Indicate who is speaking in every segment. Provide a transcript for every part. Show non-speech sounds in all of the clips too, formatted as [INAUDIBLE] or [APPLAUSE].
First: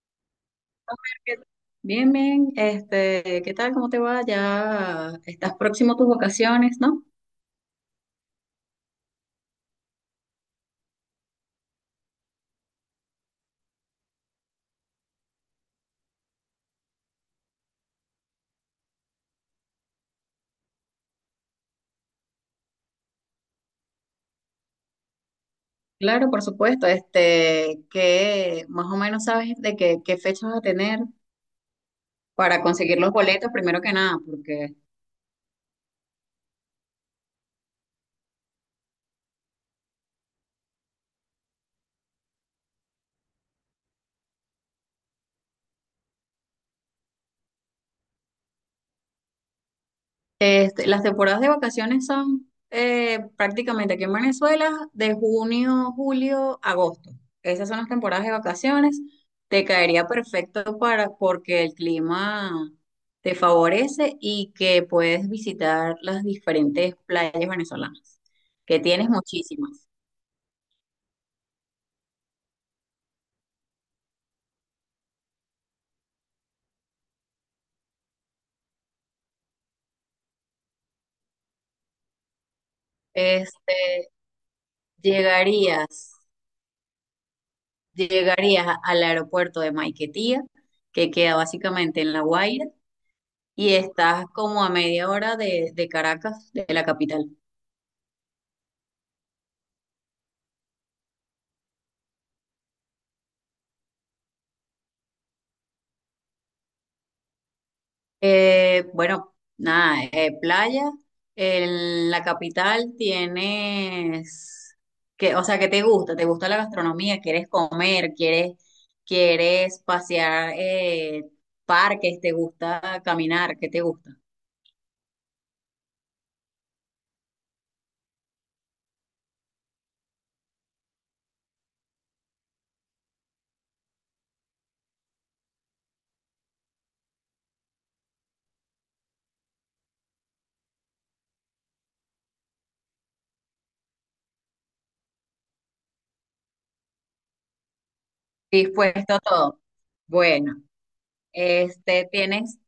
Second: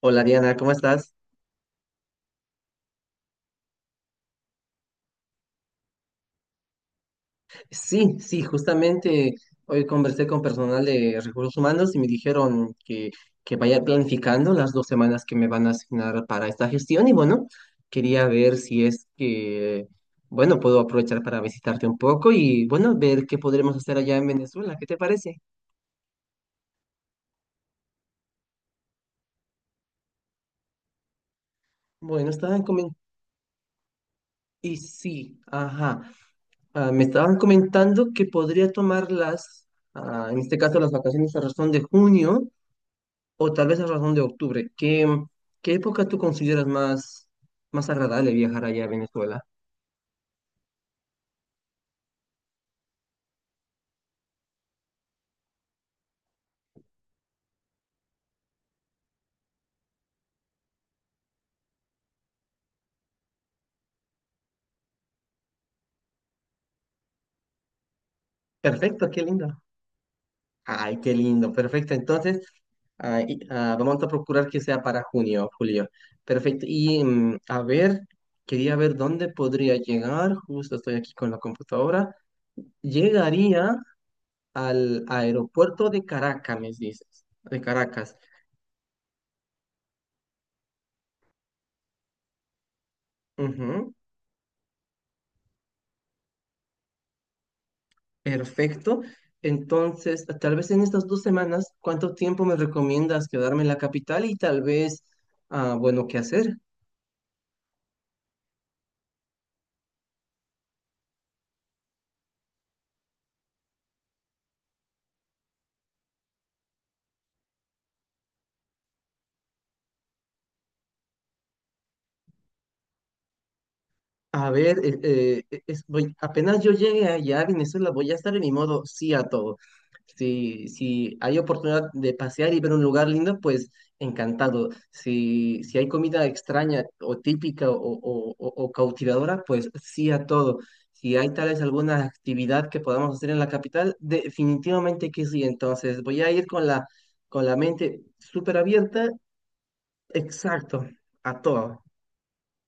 Speaker 1: Hola Diana, ¿cómo estás?
Speaker 2: ¿Qué- Bien, bien, ¿qué tal? ¿Cómo te va? Ya estás próximo a tus vacaciones, ¿no?
Speaker 1: Sí, sí, justamente hoy conversé con personal de recursos humanos y me dijeron que vaya planificando las 2 semanas que me van a asignar para esta gestión y bueno, quería ver si es que, bueno, puedo aprovechar para visitarte un poco y bueno, ver qué podremos hacer allá en Venezuela, ¿qué te parece?
Speaker 2: Claro, por supuesto, que más o menos sabes de qué fecha vas a tener
Speaker 1: Bueno,
Speaker 2: para
Speaker 1: estaban comentando,
Speaker 2: conseguir los boletos, primero que nada, porque
Speaker 1: y sí, ajá, ah, me estaban comentando que podría tomar en este caso las vacaciones a razón de junio o tal vez a razón de octubre. ¿Qué época tú consideras más agradable viajar allá a Venezuela?
Speaker 2: Las temporadas de vacaciones son prácticamente aquí en Venezuela de junio, julio, agosto. Esas son las temporadas de vacaciones. Te caería perfecto para porque el clima te favorece y que puedes visitar las diferentes playas venezolanas, que tienes
Speaker 1: Perfecto, qué lindo.
Speaker 2: muchísimas.
Speaker 1: Ay, qué lindo, perfecto. Entonces, vamos a procurar que sea para junio, julio. Perfecto. Y a ver, quería ver dónde podría llegar. Justo estoy aquí con la computadora. Llegaría
Speaker 2: Este,
Speaker 1: al aeropuerto de
Speaker 2: llegarías,
Speaker 1: Caracas, me dices. De Caracas.
Speaker 2: llegarías al aeropuerto de Maiquetía, que queda básicamente en La Guaira y estás como a media hora de Caracas, de la capital.
Speaker 1: Perfecto. Entonces, tal vez en estas 2 semanas, ¿cuánto tiempo me recomiendas quedarme en la capital y tal vez, bueno, qué hacer?
Speaker 2: Bueno, nada, playa. En la capital tienes que, o sea, que te gusta la gastronomía, quieres comer, quieres pasear parques, te gusta caminar, ¿qué te gusta?
Speaker 1: A ver, apenas yo llegue allá a Venezuela, voy a estar en mi modo sí a todo. Si hay oportunidad de pasear y ver un lugar lindo, pues encantado. Si hay comida extraña o típica o cautivadora, pues sí a todo. Si hay tal vez alguna actividad que podamos hacer en la capital, definitivamente que sí. Entonces voy a ir con la mente súper abierta,
Speaker 2: Dispuesto a todo. Bueno,
Speaker 1: exacto, a todo.
Speaker 2: tienes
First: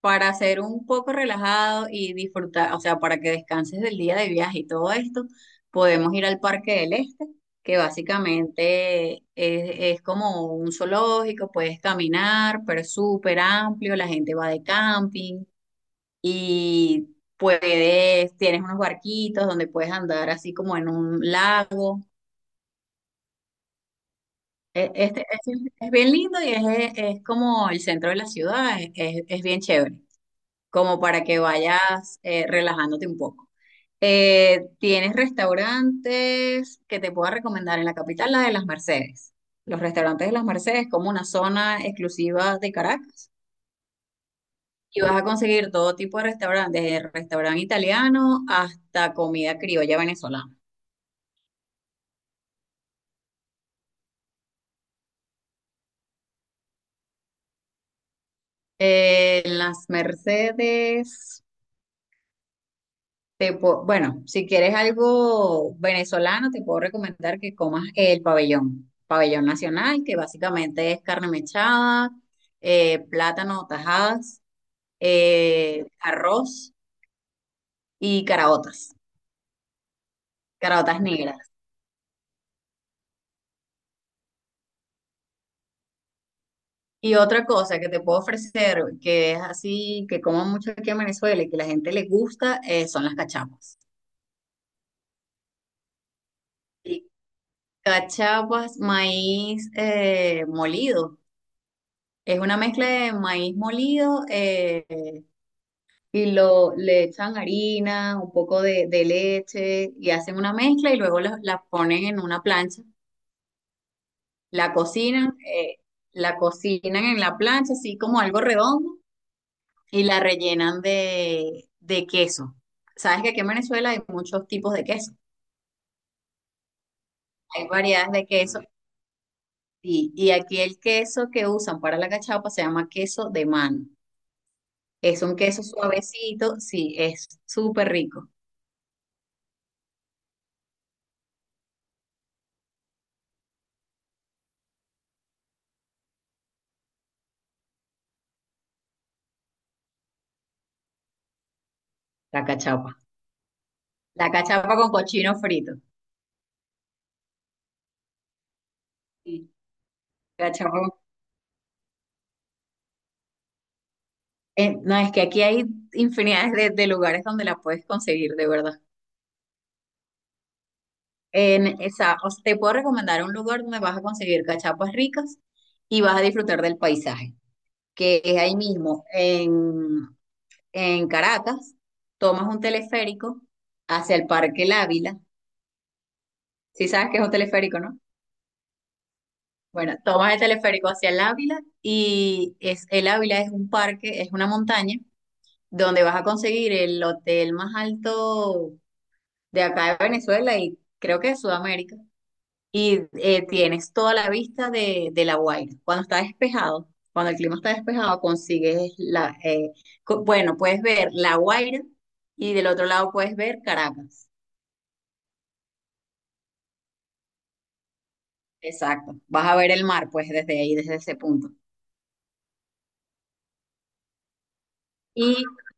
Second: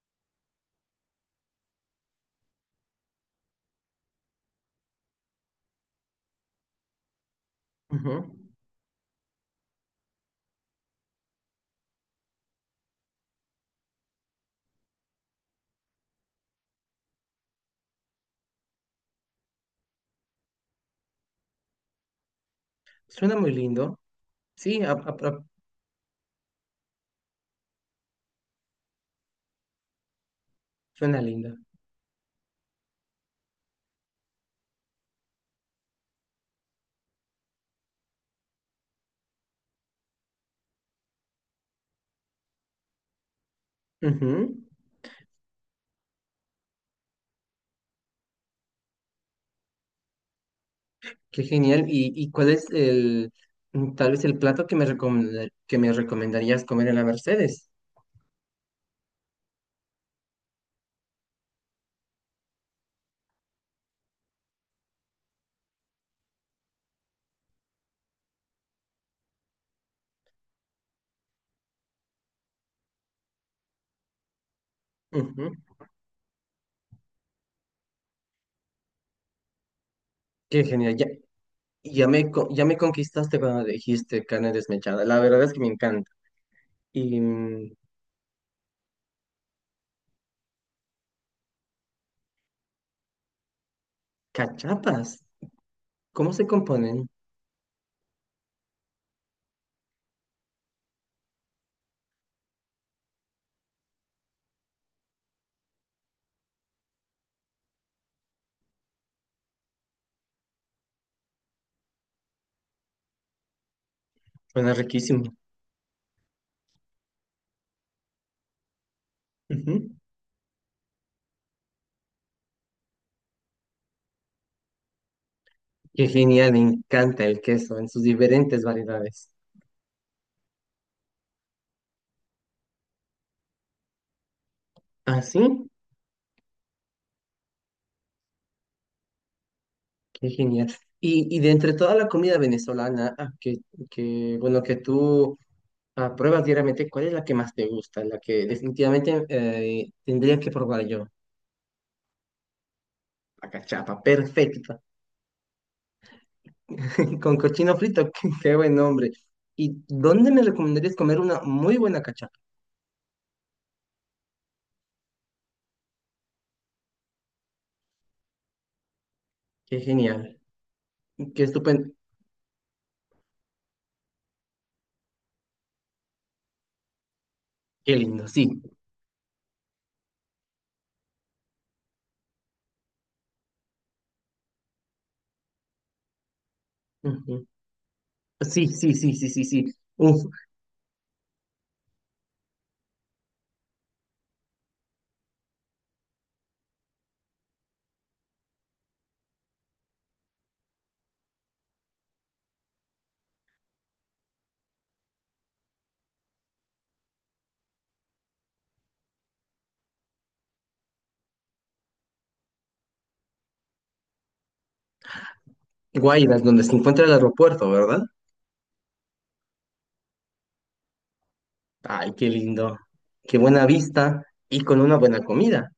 Speaker 2: para ser un poco relajado y disfrutar, o sea, para que descanses del día de viaje y todo esto, podemos ir al Parque del Este, que
Speaker 1: Ujú.
Speaker 2: básicamente es como un zoológico, puedes caminar, pero es súper amplio, la gente va de camping y puedes, tienes unos barquitos donde puedes andar así como en un lago.
Speaker 1: Suena muy lindo. Sí,
Speaker 2: E- Este, es,
Speaker 1: a-
Speaker 2: es bien lindo y es como el centro de la ciudad, es bien chévere, como
Speaker 1: Suena
Speaker 2: para que
Speaker 1: linda.
Speaker 2: vayas relajándote un poco. ¿Tienes restaurantes que te pueda recomendar en la capital, la de las Mercedes? Los restaurantes de las Mercedes, como una zona exclusiva de Caracas.
Speaker 1: Ujú.
Speaker 2: Y vas a conseguir todo tipo de restaurantes, desde restaurante italiano hasta comida criolla venezolana.
Speaker 1: Qué genial. ¿Y cuál es tal vez el plato que que me recomendarías comer en la Mercedes?
Speaker 2: En las Mercedes. Bueno, si quieres algo venezolano, te puedo recomendar que comas el pabellón, pabellón nacional, que básicamente es carne mechada, plátano, tajadas,
Speaker 1: Ujú.
Speaker 2: arroz y caraotas,
Speaker 1: Qué genial.
Speaker 2: caraotas
Speaker 1: Ya,
Speaker 2: negras.
Speaker 1: ya me, co- ya me conquistaste cuando dijiste carne desmechada. La verdad es que me encanta.
Speaker 2: Y
Speaker 1: Y
Speaker 2: otra cosa que te puedo ofrecer, que es así, que como mucho aquí en Venezuela y que la gente le gusta, son las cachapas.
Speaker 1: cachapas, ¿cómo se componen?
Speaker 2: Y cachapas, maíz molido. Es una mezcla de maíz molido, y le echan harina, un poco de leche y hacen una mezcla y luego la ponen en una plancha, la
Speaker 1: Suena riquísimo.
Speaker 2: cocinan, eh, la cocinan en la plancha así como algo redondo
Speaker 1: Ujú.
Speaker 2: y la rellenan de queso. Sabes que aquí en Venezuela hay muchos tipos de queso,
Speaker 1: Qué genial, me encanta el
Speaker 2: hay
Speaker 1: queso en sus
Speaker 2: variedades de queso
Speaker 1: diferentes variedades.
Speaker 2: y aquí el queso que usan para la cachapa se llama queso de mano.
Speaker 1: ¿Ah,
Speaker 2: Es un queso
Speaker 1: sí?
Speaker 2: suavecito, sí, es súper rico
Speaker 1: Qué genial. Y de entre toda la comida venezolana, bueno, que tú pruebas diariamente, ¿cuál es la que más te gusta? La que definitivamente tendría que probar yo.
Speaker 2: la cachapa.
Speaker 1: La cachapa,
Speaker 2: La cachapa
Speaker 1: perfecta.
Speaker 2: con cochino frito.
Speaker 1: [LAUGHS] Con cochino frito, [LAUGHS] qué buen nombre.
Speaker 2: Sí.
Speaker 1: ¿Y dónde me recomendarías
Speaker 2: Cachorro.
Speaker 1: comer una muy buena cachapa?
Speaker 2: No, es que aquí hay infinidades de lugares donde la puedes conseguir, de verdad.
Speaker 1: Qué genial, qué
Speaker 2: En
Speaker 1: estupendo,
Speaker 2: esa, o sea, te puedo recomendar un lugar donde vas a conseguir cachapas ricas y vas a disfrutar del paisaje,
Speaker 1: qué
Speaker 2: que
Speaker 1: lindo,
Speaker 2: es ahí
Speaker 1: sí.
Speaker 2: mismo, en Caracas, tomas un teleférico hacia el Parque El Ávila, si sabes que es un
Speaker 1: Ujú.
Speaker 2: teleférico, ¿no?
Speaker 1: Sí, sí, sí, sí, sí, sí.
Speaker 2: Bueno,
Speaker 1: Uf,
Speaker 2: tomas el teleférico hacia el Ávila y el Ávila es un parque, es una montaña donde vas a conseguir el hotel más alto de acá de Venezuela y creo que de Sudamérica. Y tienes toda la vista de La Guaira. Cuando está despejado, cuando el clima está despejado, consigues bueno, puedes ver La Guaira y del otro lado puedes ver Caracas.
Speaker 1: Guaymas, donde se encuentra el aeropuerto, ¿verdad?
Speaker 2: Exacto. Vas a ver el mar, pues, desde ahí, desde ese punto.
Speaker 1: Ay, qué lindo, qué buena vista y con una buena
Speaker 2: Y
Speaker 1: comida.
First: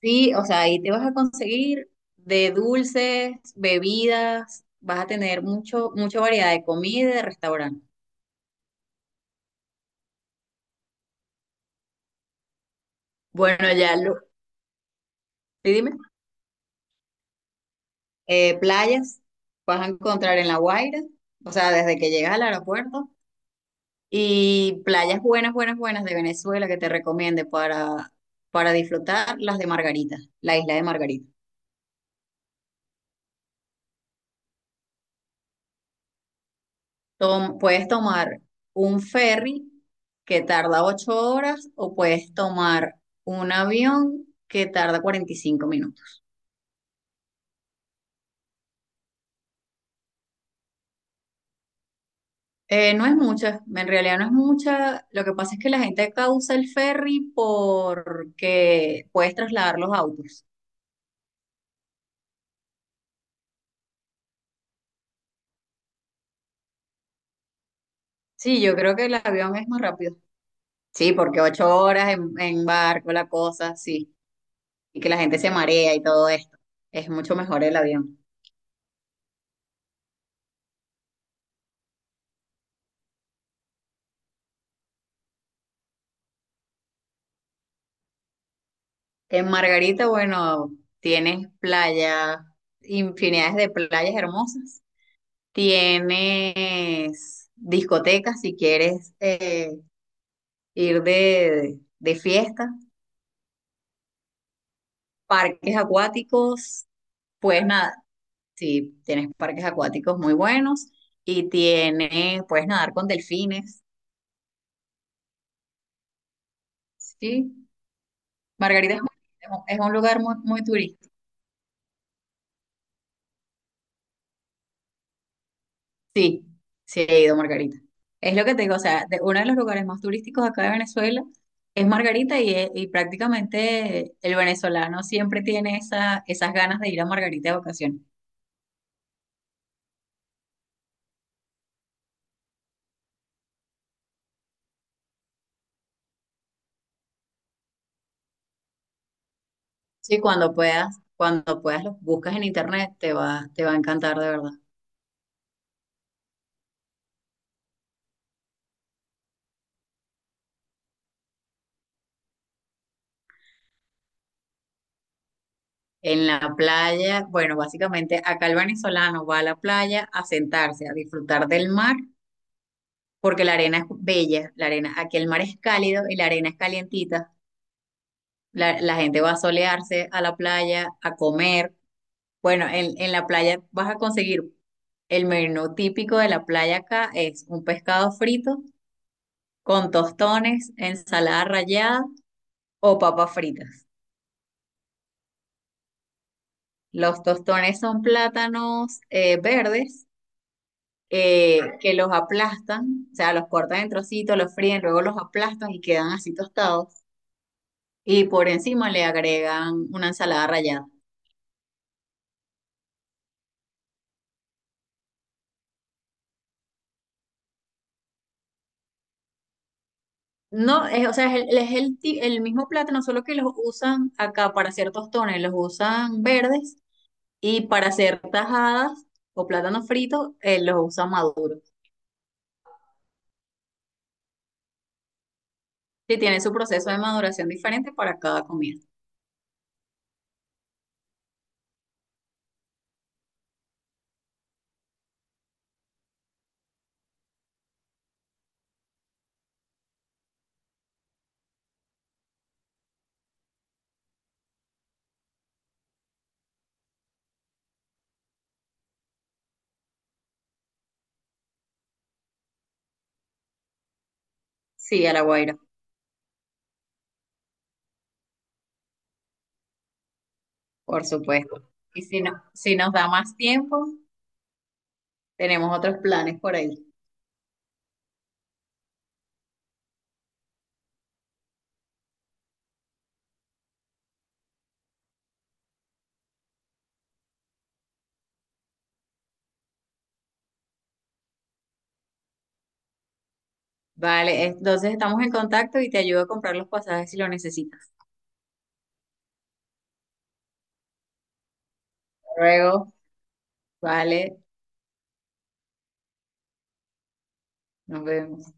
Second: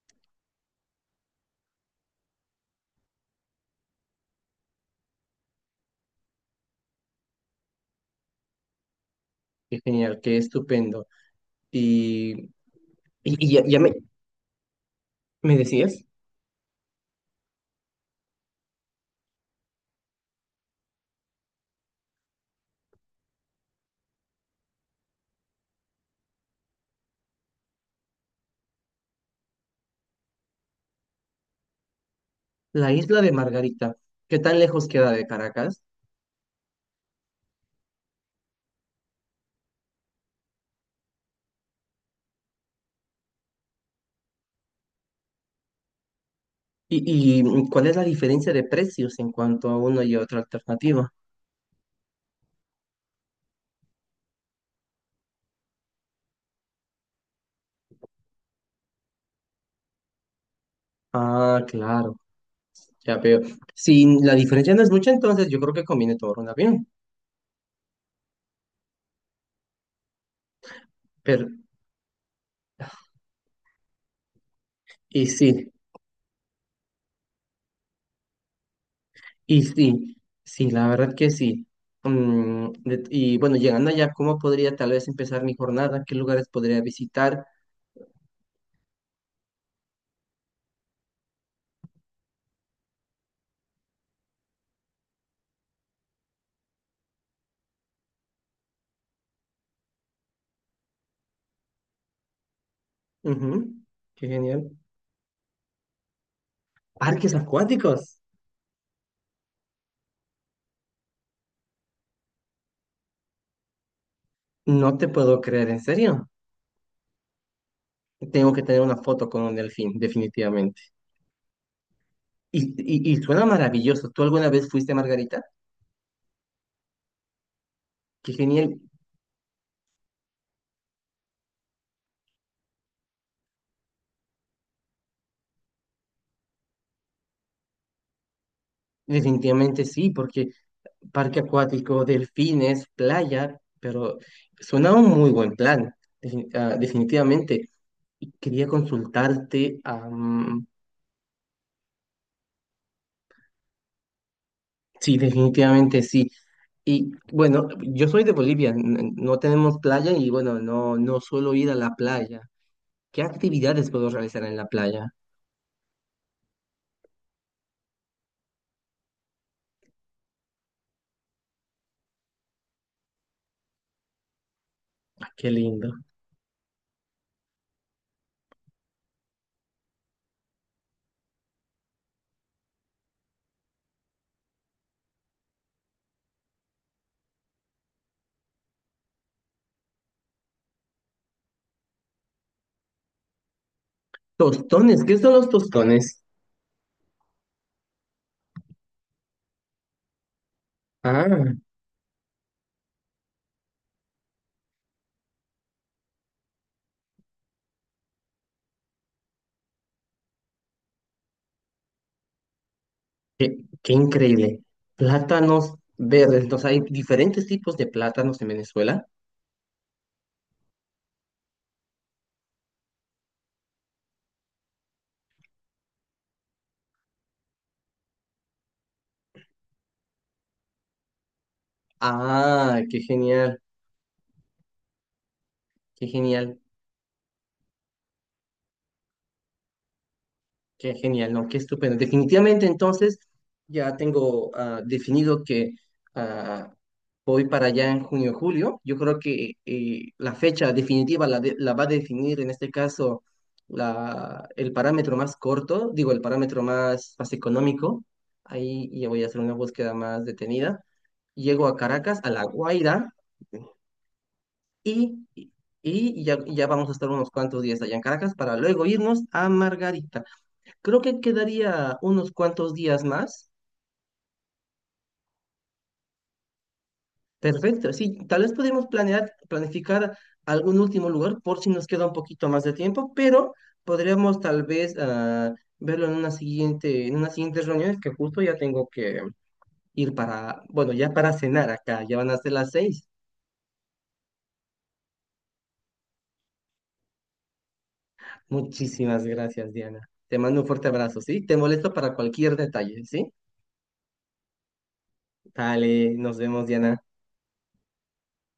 Speaker 2: sí, o sea, ahí te vas a conseguir de dulces, bebidas, vas a tener mucha variedad de comida y de restaurante.
Speaker 1: Qué genial, qué estupendo. Y, y, y ya,
Speaker 2: Bueno,
Speaker 1: ya me,
Speaker 2: ya lo...
Speaker 1: ¿Me
Speaker 2: ¿Sí, dime?
Speaker 1: decías?
Speaker 2: Playas, vas a encontrar en La Guaira, o sea, desde que llegas al aeropuerto, y playas buenas, buenas, buenas de Venezuela que te recomiende para disfrutar las de Margarita, la isla de Margarita.
Speaker 1: La isla de Margarita, ¿qué tan lejos queda de Caracas?
Speaker 2: Puedes tomar un ferry que tarda 8 horas o puedes tomar un avión que tarda 45 minutos.
Speaker 1: Y cuál es la diferencia de precios en cuanto a una y otra alternativa?
Speaker 2: No es mucha, en realidad no es mucha. Lo que pasa es que la gente causa el ferry porque puedes trasladar los autos.
Speaker 1: Ah, claro, ya veo. Si la diferencia no es mucha, entonces yo creo que conviene tomar un avión.
Speaker 2: Sí, yo creo que el avión es más rápido. Sí, porque
Speaker 1: Pero,
Speaker 2: 8 horas en barco, la cosa, sí. Y que la
Speaker 1: y
Speaker 2: gente se
Speaker 1: sí,
Speaker 2: marea y todo esto. Es mucho mejor el avión.
Speaker 1: y sí, sí, la verdad que sí. Y bueno, llegando allá, ¿cómo podría tal vez empezar mi jornada? ¿Qué lugares podría visitar?
Speaker 2: En Margarita, bueno, tienes playa, infinidades de playas hermosas. Tienes discotecas si quieres ir de fiesta.
Speaker 1: Ujú. Qué genial.
Speaker 2: Parques acuáticos,
Speaker 1: Parques
Speaker 2: pues nada,
Speaker 1: acuáticos.
Speaker 2: sí, tienes parques acuáticos muy buenos. Y tienes, puedes nadar con delfines.
Speaker 1: No te puedo creer, en serio.
Speaker 2: Sí,
Speaker 1: Tengo que tener
Speaker 2: Margarita
Speaker 1: una
Speaker 2: es, muy-
Speaker 1: foto con un
Speaker 2: es un
Speaker 1: delfín,
Speaker 2: lugar muy, muy
Speaker 1: definitivamente.
Speaker 2: turístico.
Speaker 1: Y, y suena maravilloso. ¿Tú alguna vez fuiste a Margarita?
Speaker 2: Sí, sí he ido a Margarita.
Speaker 1: Qué
Speaker 2: Es lo que te digo,
Speaker 1: genial.
Speaker 2: o sea, uno de los lugares más turísticos acá de Venezuela es Margarita y prácticamente el venezolano siempre tiene esa, esas ganas de ir a Margarita de vacaciones.
Speaker 1: Definitivamente sí, porque parque acuático, delfines, playa, pero suena un muy buen plan, definitivamente. Y quería consultarte,
Speaker 2: Sí, cuando puedas lo buscas en internet, te va a encantar de verdad.
Speaker 1: sí, definitivamente sí. Y bueno, yo soy de Bolivia, no tenemos playa y bueno, no, no suelo ir a la playa. ¿Qué actividades puedo realizar en la playa?
Speaker 2: En la playa, bueno, básicamente acá el venezolano va a la playa a sentarse, a disfrutar del mar porque la arena es bella, la arena, aquí el
Speaker 1: Ah,
Speaker 2: mar
Speaker 1: qué
Speaker 2: es
Speaker 1: lindo.
Speaker 2: cálido y la arena es calientita. La gente va a solearse a la playa, a comer. Bueno, en la playa vas a conseguir el menú típico de la playa acá es un pescado frito con tostones, ensalada rallada o papas fritas.
Speaker 1: Tostones, ¿qué son los tostones?
Speaker 2: Los tostones son plátanos verdes
Speaker 1: Ah,
Speaker 2: que los aplastan, o sea, los cortan en trocitos, los fríen, luego los aplastan y quedan así tostados. Y por encima le agregan una ensalada rallada.
Speaker 1: qué, qué increíble. Plátanos verdes, entonces hay diferentes tipos de plátanos en Venezuela.
Speaker 2: No, es, o sea, es el, el mismo plátano, solo que los usan acá para hacer tostones, los usan verdes y para hacer tajadas o plátanos fritos, los usan maduros.
Speaker 1: Ah, qué genial, qué
Speaker 2: Sí, tiene su
Speaker 1: genial.
Speaker 2: proceso de maduración diferente para cada comida.
Speaker 1: Qué genial, ¿no? Qué estupendo. Definitivamente, entonces, ya tengo definido que ah, voy para allá en junio o julio. Yo creo que la fecha definitiva la va a definir, en este caso, el parámetro más corto, digo, el parámetro más económico. Ahí ya voy a hacer una búsqueda más detenida. Llego a Caracas, a La Guaira,
Speaker 2: Sí, a la
Speaker 1: y,
Speaker 2: Guaira,
Speaker 1: y ya, ya vamos a estar unos cuantos días allá en Caracas para luego irnos a Margarita. Creo
Speaker 2: por
Speaker 1: que
Speaker 2: supuesto.
Speaker 1: quedaría
Speaker 2: Y si,
Speaker 1: unos
Speaker 2: no,
Speaker 1: cuantos
Speaker 2: si nos
Speaker 1: días
Speaker 2: da más
Speaker 1: más.
Speaker 2: tiempo, tenemos otros planes por ahí.
Speaker 1: Perfecto, sí, tal vez podemos planear, planificar algún último lugar por si nos queda un poquito más de tiempo, pero podríamos tal vez verlo en una siguiente reunión, es que justo ya tengo que ir para, bueno, ya para cenar acá, ya van a ser las 6.
Speaker 2: Vale, entonces estamos en contacto y te ayudo a comprar los pasajes si lo necesitas.
Speaker 1: Muchísimas gracias, Diana. Te mando un fuerte abrazo, ¿sí? Te molesto para
Speaker 2: Hasta
Speaker 1: cualquier
Speaker 2: luego,
Speaker 1: detalle, ¿sí?
Speaker 2: vale,
Speaker 1: Dale, nos vemos, Diana.
Speaker 2: nos vemos.